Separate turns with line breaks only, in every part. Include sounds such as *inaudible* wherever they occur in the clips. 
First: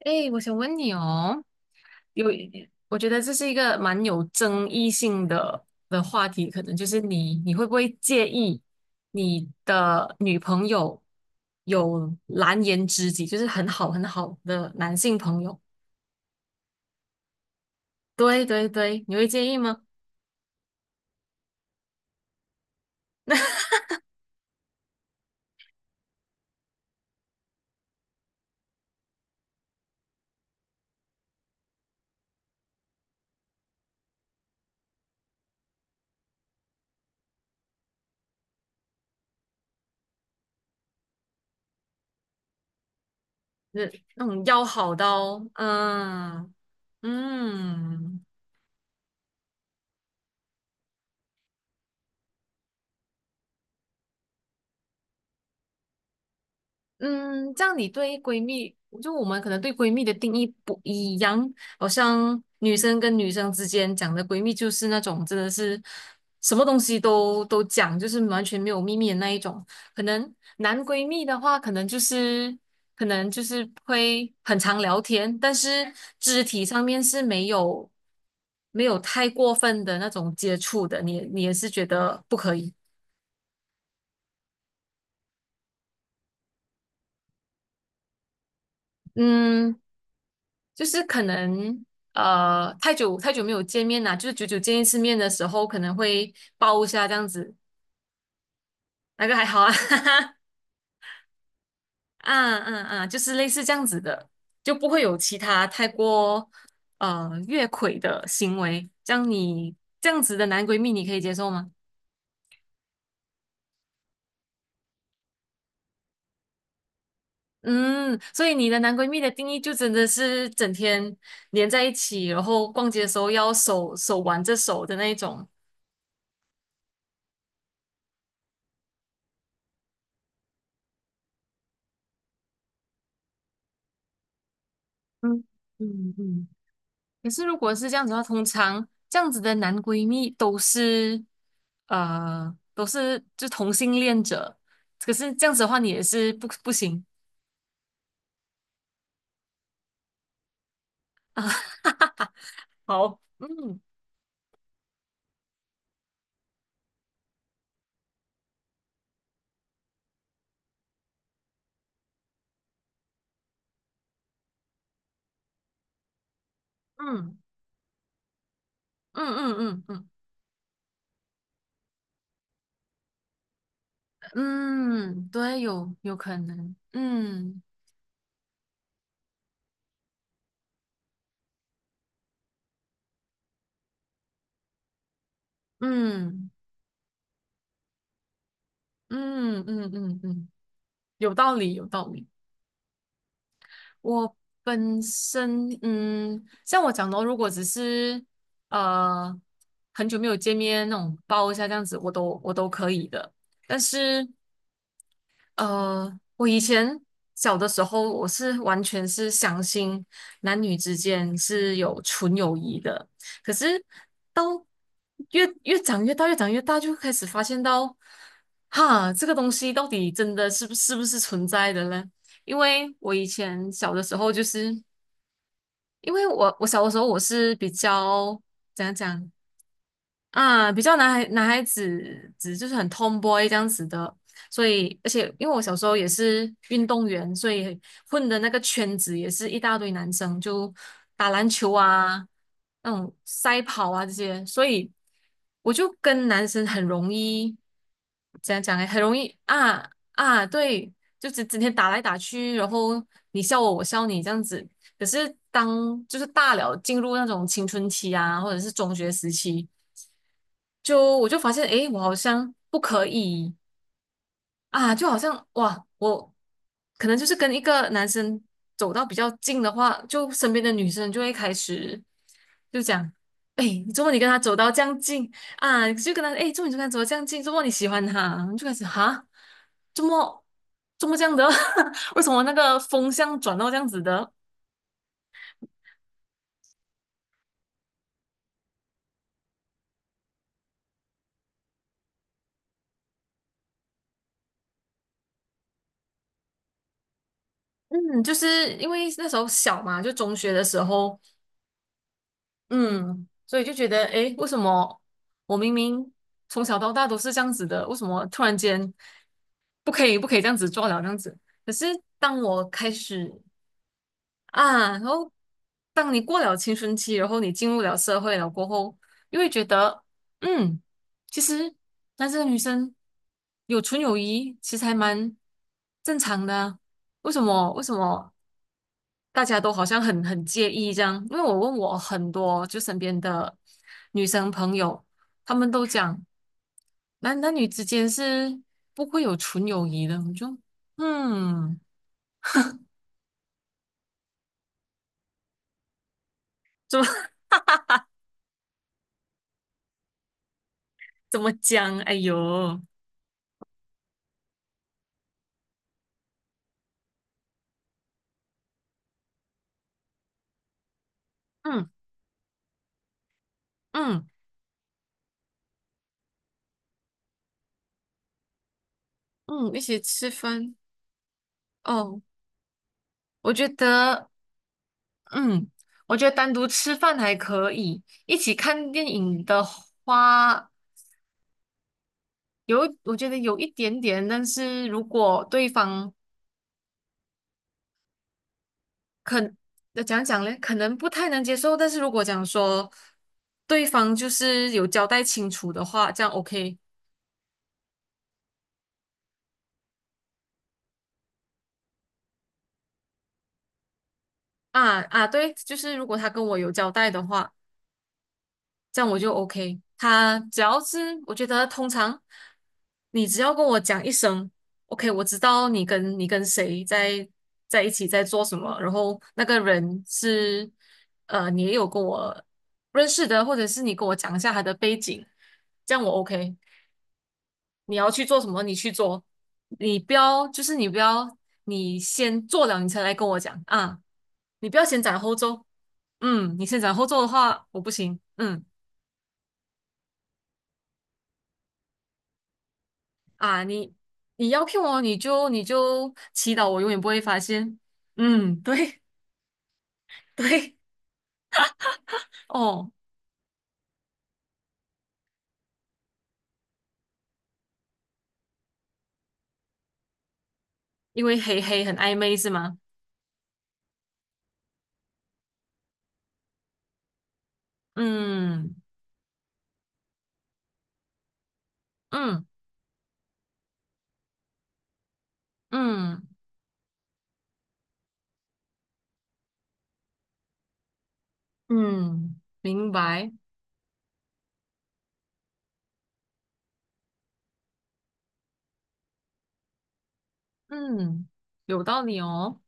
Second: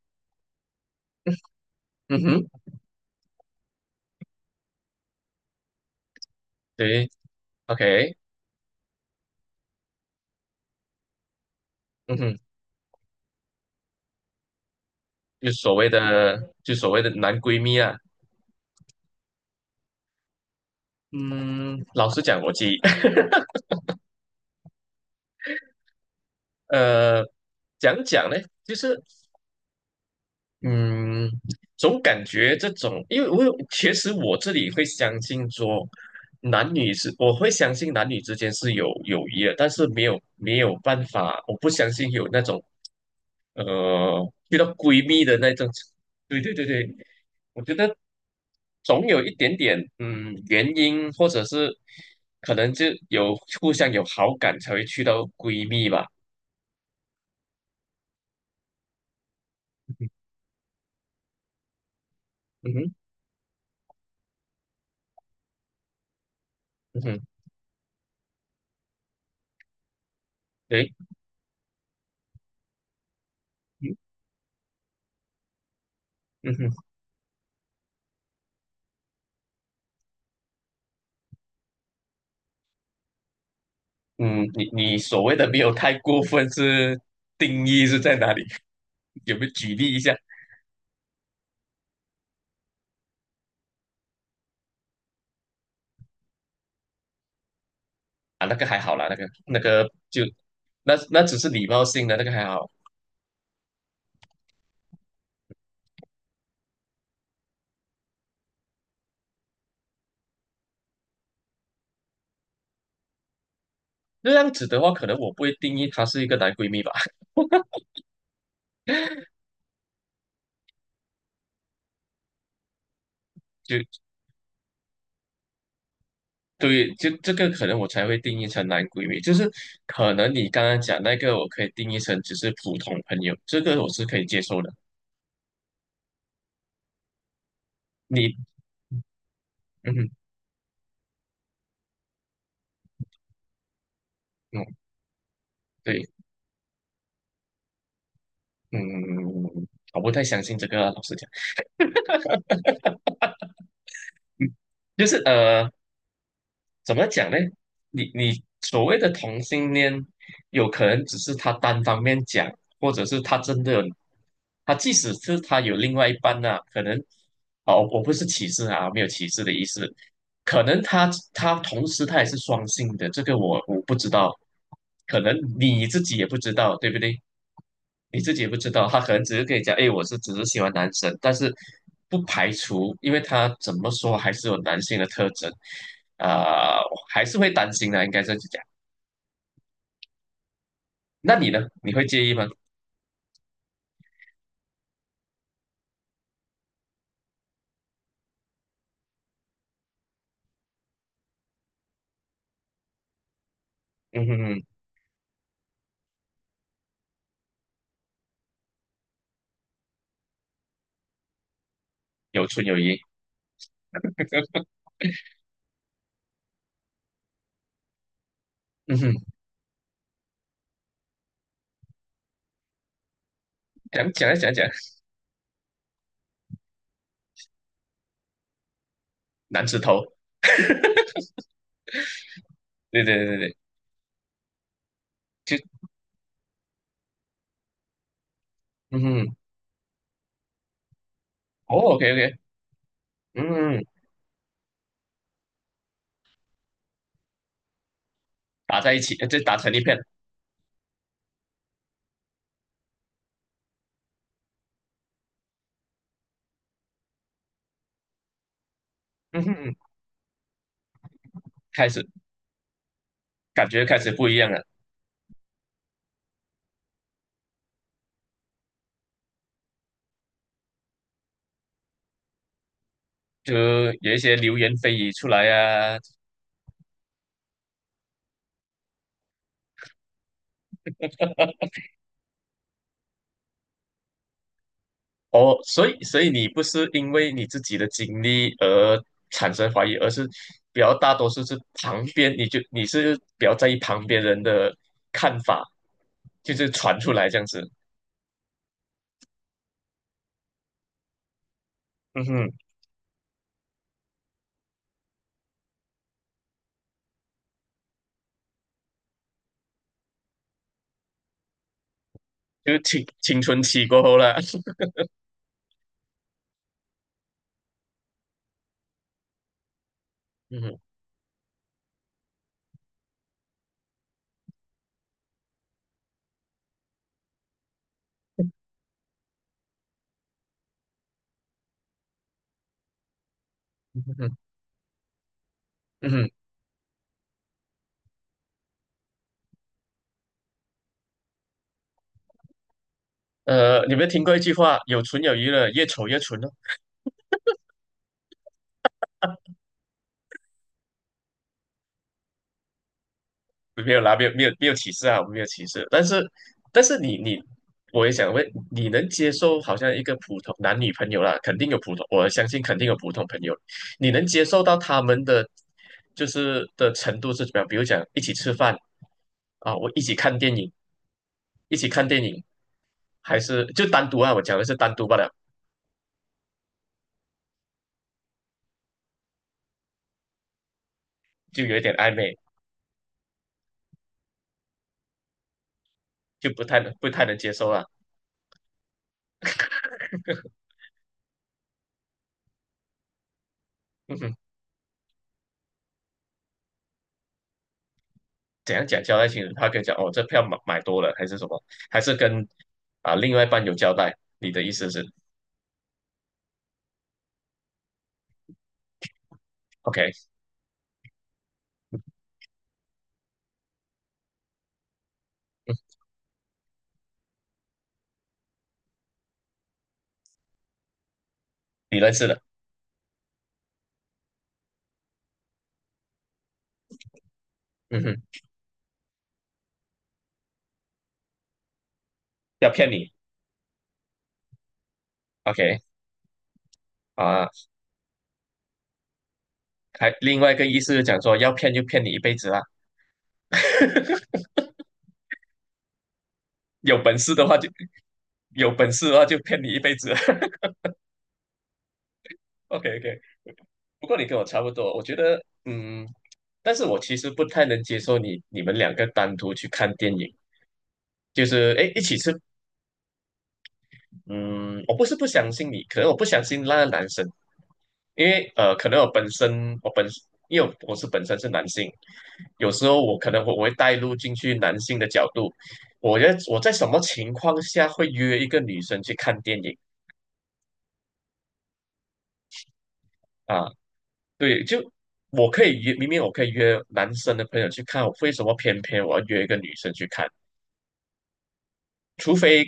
哎，我想问你哦，
嗯哼。
我觉得这是一个蛮有争议性的话题。可能就是
对
你会不会
，OK。
介意你的女朋友有
嗯哼。
蓝颜知己，就是很好很好的男性朋
就
友？
所谓的就所谓的男闺蜜啊。
对对对，你会介意吗？
嗯，老实讲，我自己 *laughs*，呃，讲讲呢，就是嗯，总感觉这种，因为我有，其实我这里会相信说，男女是，我会相信男女之间是有友谊的，但是没有办法，我不相信有那种
就是那种
遇
要
到
好
闺蜜的
到，
那种。对对
嗯
对对。我觉得
嗯。
总有一点点嗯原因，或者是可能就有互相有好感才会去到闺蜜吧。
嗯，这样你对闺蜜，就我们可能对闺蜜的定义不一样。好像
嗯
女
哼。
生跟女生之间讲的闺蜜就是那种真的是什么东西
嗯哼。
都讲，就是完全没有秘密的那一种。可能男
诶。
闺蜜的话，可能就是
嗯。
会很常聊天，但是肢
嗯
体
哼。
上面是没有太过分的那种接触的，你也是觉得不可以。
嗯，你所谓的没有太过分是定义是在哪里？*laughs* 有没有举
嗯，
例一下？
就是可能太久太久没有见面啦，就是久久见一次面的时候，可能会抱一下这样子，
啊？那个还好啦，那
那
个
个还
那
好啊，*laughs*
个
哈
就
哈，
那那只是礼貌性的，那个还
啊
好。
啊啊，就是类似这样子的，就不会有其他太过越轨的行为。这样子的男闺蜜，你可以接受吗？
那样子的话，可能我不会定义她是一个男闺蜜吧，*laughs*
嗯，所以你的男闺蜜的定义就真的是整天黏在一起，然后逛街的时候要
就
手挽着手的那一种。
对，就这个可能我才会定义成男闺蜜，就是可能你刚刚讲那个，我可以定义成只是普通朋友，这个我是可以接受的。
嗯嗯嗯。可是如果是这样子的话，
你，
通常这样子的男
嗯
闺
哼。
蜜都是就同性恋者，
嗯，
可是这样子的话你也
对，
是不行。
嗯，我不太相信这个啊老实讲。
*laughs* 好，嗯
嗯，就是怎么讲呢？你所谓的同性恋，有可能只是他单方面讲，或者是他真的他即使是他有另外一半呢、可能
嗯
哦，我不是歧视啊，没有
嗯
歧视的
嗯
意
嗯
思，
嗯
可能他同时他也是双性的，这个我不知道，可
嗯，
能
对，
你
有
自
有
己也
可
不知
能，
道，对不对？
嗯
你自己也不知道，他可能只是跟你讲，哎，我是只是喜欢男生，但是不排除，因为他怎么说还是有男性的特征，
嗯
啊、我还是会担心的，应该这样子讲。
嗯嗯嗯嗯，有
那你
道
呢？
理有
你会
道
介
理。
意吗？
我本身，嗯，像我讲的哦如果只是呃很久没有见面那种抱一下这样子，我都可以的。但是
嗯哼哼。
呃，我以前小的时候，我是完全是相信男女之间是有纯
有
友
纯有
谊
义。
的。可是到越长越大，越长越大，就开始发现到，
嗯
哈，
哼。
这个东西到底真的是不是存在的呢？因为我以前小的
讲
时候，
讲
就
讲讲。
是因为我小的时候我是比较怎样讲，
男子头。
啊，比较男
*laughs*
孩男孩子子就是很
对对对对
tomboy 这
对。
样子的。所以而且因为
就
我小时候也是运动员，所以混的那个圈
嗯
子也
哼。
是一大堆男生，就打篮球
哦，OK
啊，
OK。
那种赛
嗯，
跑啊这些，所以我就跟男生很容易怎样讲
打
诶，
在
很
一起，
容
呃
易
就打成一
啊
片。
啊，对，就只整天打来打去，然后你笑我，我笑你这样子。可是当就是大了进入那种青春期啊，或者是中学时
嗯
期。
哼。
就我就发现，诶，
开
我
始
好像不可以
感觉开始不一样了。
啊，就好像哇，我可能就是跟一个男生走到比较近的话，就身边的女生就会开始就讲，
就
诶，怎么
有
你
一
跟
些
他走
流
到
言
这
蜚
样
语出
近
来
啊？
啊。
就跟他，诶，怎么你就跟他走到这样近？怎么你喜欢他？就开始哈，怎么怎么这样的？*laughs* 为什么那个风向转到这样子的？
哦，所以所以你不是因为你自己的经历而产生怀疑，而是比较大多数是旁边，你就你是比较在意旁边人的看法，就是传出来这样子。
嗯，就是因为那时候小嘛，就中学的时候。
嗯哼。
嗯，所以就觉得，诶，为什么我明明从小到大都是这样子的，为什么突然间不可以这样子做了这样子？可是当我
就是
开
青
始
青春期过后了。*laughs*
啊，然后当你过了青春期，然后你进入了社会了过后，又会觉得，
嗯
嗯，
哼。
其实男生和女生有纯友谊，其实还蛮正常的啊。为什么？为什么？大家都好像很介意这样。因为我问我很多就身边的
嗯
女
哼。
生朋友，她们都
嗯
讲
哼。
男女之间是不会有纯友谊的，我就嗯，
你有没有听过一句话？有纯有余了，越丑越纯。
怎么 *laughs* 怎么讲？哎呦，
没有啦，没有歧视啊，我们没有歧视。但是但是你你，我也想问，你能接受好像一个普通男女朋友啦，肯定有
嗯
普通，我相信肯定有普通朋友，你
嗯
能接受到他们的就是的程度是怎么样？比如讲一起吃饭
嗯，
啊，
一
我
起
一起
吃
看电影，
饭
一起看
哦，
电影，还
我
是
觉
就单独
得
啊？我讲的是单独罢了，
嗯，我觉得单独吃饭还可以，一起看电影的话。
就有一点暧昧，
有，我觉得有一点点。但是如果对方
就不太能接受了。
可那讲讲嘞，可能不太能接受，但是如果讲说对方就
*laughs*
是有交代清楚的话，这样 OK。
怎样讲交代清楚？他跟你讲哦，这票买多了还是什么？还是跟啊、另外一半有交代？你的意思
啊
是
啊，对，就是如果他跟我有交代的话，这样我就 OK。
OK。
他只要是我觉得通常你只要跟我讲一声 OK，我知道
嗯，
你跟谁在一起在做什么，然后那个人是你也有
你
跟
认识的。
我认识的，或者是你跟我讲一下他的背景，这样我 OK。你
嗯
要
哼。
去做什么，你去做，你不要你先做
要
了你
骗
才
你
来跟我讲啊，你不要先斩后奏，
OK。
嗯，你先斩后奏的
啊、
话我不行。嗯
还另外一个意思是讲说要骗就骗你一辈子啦。
啊你
*laughs*
你要 Q 我你就祈祷我永
有
远不
本
会
事
发
的话就
现，嗯
有本
对
事的话就骗你一辈子。
*laughs* 对
*laughs* OK
哦，
OK。不过你跟我差不多，我觉得嗯，但是我其实不太能接受你们两个单独去看电影。
因为
就
黑
是
黑
哎，
很
一
暧
起吃。
昧是吗？
嗯，我不是不相信你，可能我不相信那个男生。因为
嗯
呃，可能我本身我本因为我本身是男性，
嗯
有时候我可能会带入进去男性的角度，我
嗯
觉得我在什么情况下会约一个女生去看电影
嗯，明白，
啊？对，就我可以约，明明我可以约男生的朋友去看，我为什么偏偏我要约一个女生去看？
嗯有道理哦，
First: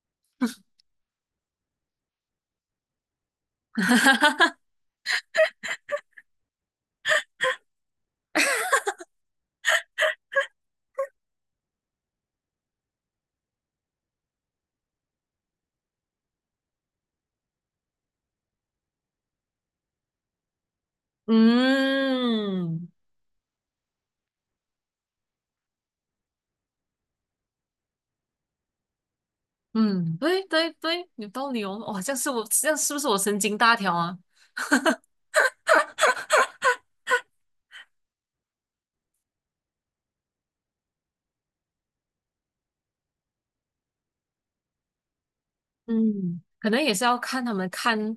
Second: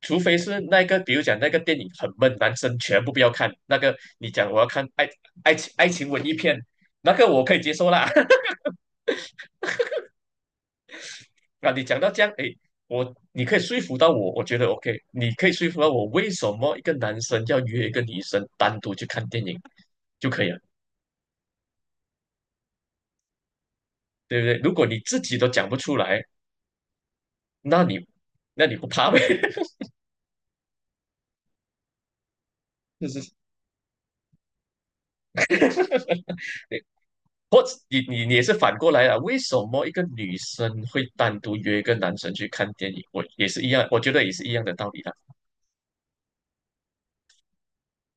除非是那个，比如讲那个电影很闷，男生全部不要看。那个你讲我
*laughs*
要看爱情爱情文艺片，那个我可以接受啦。*laughs* 那你讲到这样，哎，我你可以说服到我，我觉得 OK,你可以说服到我，为什么一个男生要约一个女生单独去看电影就可以了，
嗯。
对不对？如果你自己都讲不出来，那你那你不怕呗？*laughs*
嗯，对对对，有道理哦。哇，这样是不是
就
我
是
神经大条啊？
你或者你也是反过来了，为什么一个女生会单独约一个男生去看电影？我也是一样，我觉得也是一样的道理啦。
嗯可能也是要看他们看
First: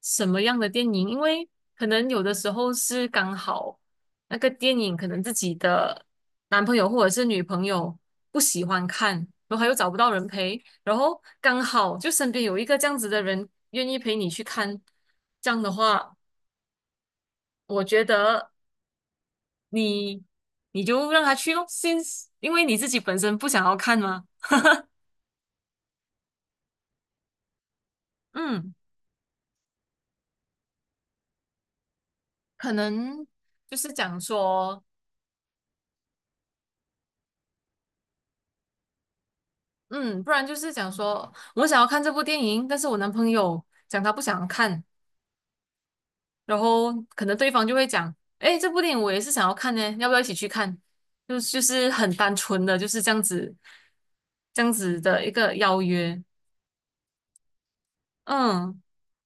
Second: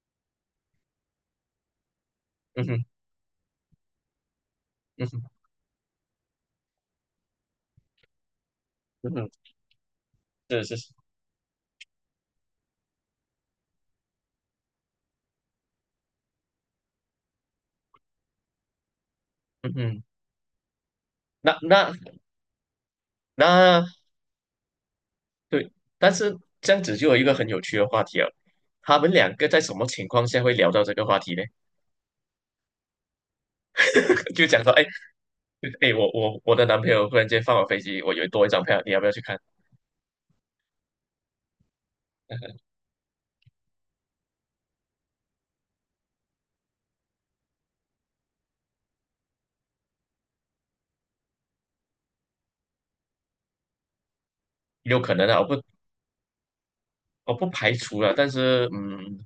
什么样的电影，因为可能有的时
嗯
候
哼。
是刚好那个电影
嗯
可能
哼。
自己的男朋友或者是女朋友不喜欢
嗯
看，
哼。
然后他又找不到人陪，
是是是。
然后刚好就身边有一个这样子的人愿意陪你去看，这样的话，我觉得
嗯哼。
你你就让他去
那
咯，
那
先因为你自己本身不想要
那
看嘛。
对，但是这样子就有一个很有趣的话题了。
嗯，
他们两个在什么情况下会聊到这个话题呢？
可能就是讲
*laughs* 就讲说，
说，
哎，哎，我的男朋友忽然间放我飞机，我有多一张票，你要不要去看？
嗯，不然就是讲说我想要看这部电影，但是我男朋友讲他不想看，然后可能对方就会讲，诶，这部电影我也是想要看呢，要不要一起去看？就是很单纯的就是这样子，这样子
有可
的
能
一
啊，我
个
不
邀约。
我不排除了，但是
嗯，
嗯，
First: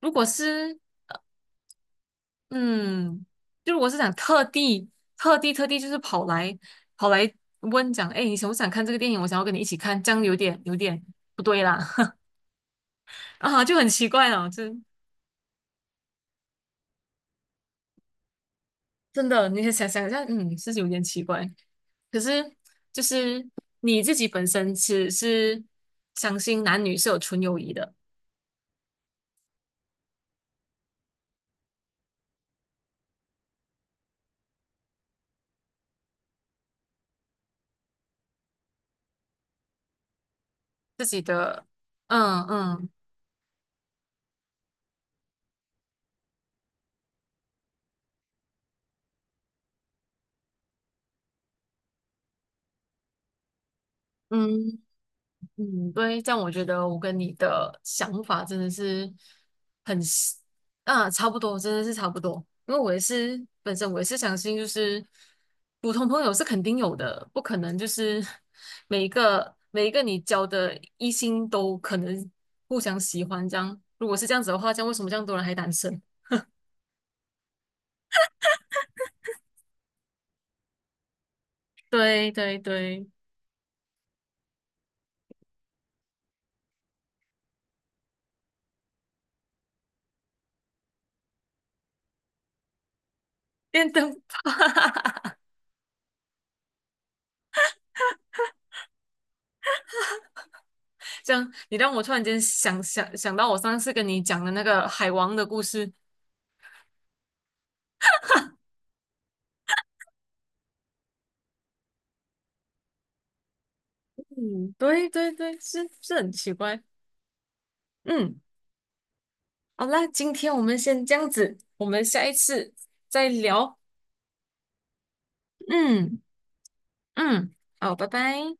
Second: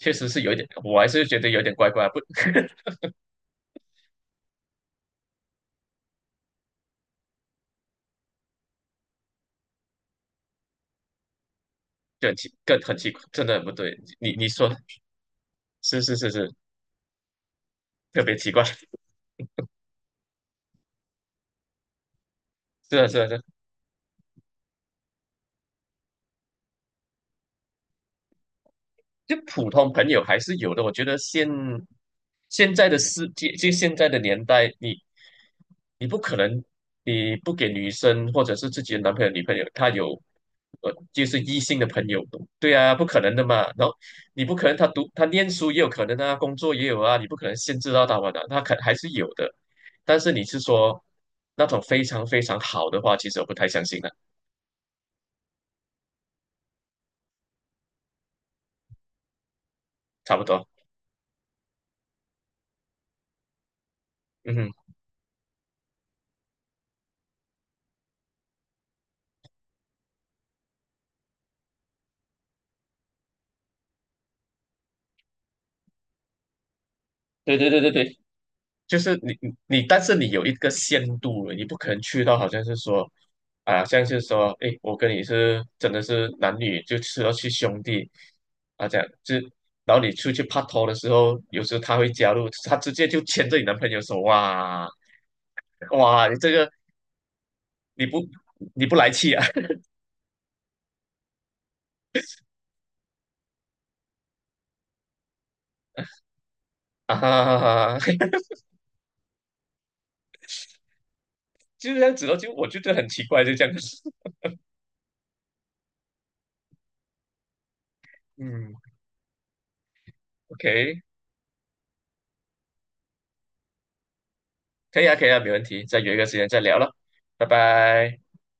如果
实是有一点，
是
我还是觉得有点怪怪，不。*laughs*
嗯，就如果是想特地就是跑来问讲，诶，你想不想看这个电影？我想要跟你一起看，这样有点有点不对啦。
就很奇，更很奇，怪，真的
啊，
很不
就很
对。
奇怪
你
了，
你说是是是是，特别奇怪。*laughs*
真的，你想想一下，嗯，是有点奇怪。可是
是
就
啊是啊是啊。
是你自己本身是相信男女是有纯友谊的，
就普通朋友还是有的。我觉得现在的世界，就现在的年代，你你不可能你不给女生或者是自己的男朋友、女朋友，他有呃
自己
就是异
的，
性的朋友，
嗯
对
嗯
啊，不可能的嘛。然后你不可能他读他念书也有可能啊，工作也有啊，你不可能限制到他们的，他可还是有的。但是你是说那种非常非常好的话，其实我不太相信的，
嗯，嗯，对，这样我觉得我跟你的想法真的是很是，
差不多。
啊，差不多。真的是差不多。因为我也是相
嗯
信，就
哼。
是普通朋友是肯定有的。不可能就是 *laughs* 每一个你交的异性都可能互相喜欢这样。如果是这样子的话，这样为什么这样多人还单身？
对对对对对。就是你你，但是你有一个限度了，你不可能去
对
到好
对
像是
对，
说，啊，像是说，诶，我跟你是真的是男女，就是要去兄弟，啊，这样就，然后你出去拍拖的时候，有时候他会加入，他直接就牵着你男朋
电
友
灯，
手，哇。哇，你这个你不你不来气啊。
*laughs* 这样你让我突然间想到我上次跟你讲的那个海王的故事。
*laughs* 啊，就这样子咯，就我就觉得很奇怪，就这样子。
嗯，对对对，是很奇怪。
*laughs*
嗯，
嗯
好啦，今天我们
，OK,
先这样子，我们下一次再聊。
可以啊，可以啊，没问题，再约一
嗯
个时间再聊了，拜
嗯，好，拜
拜。
拜。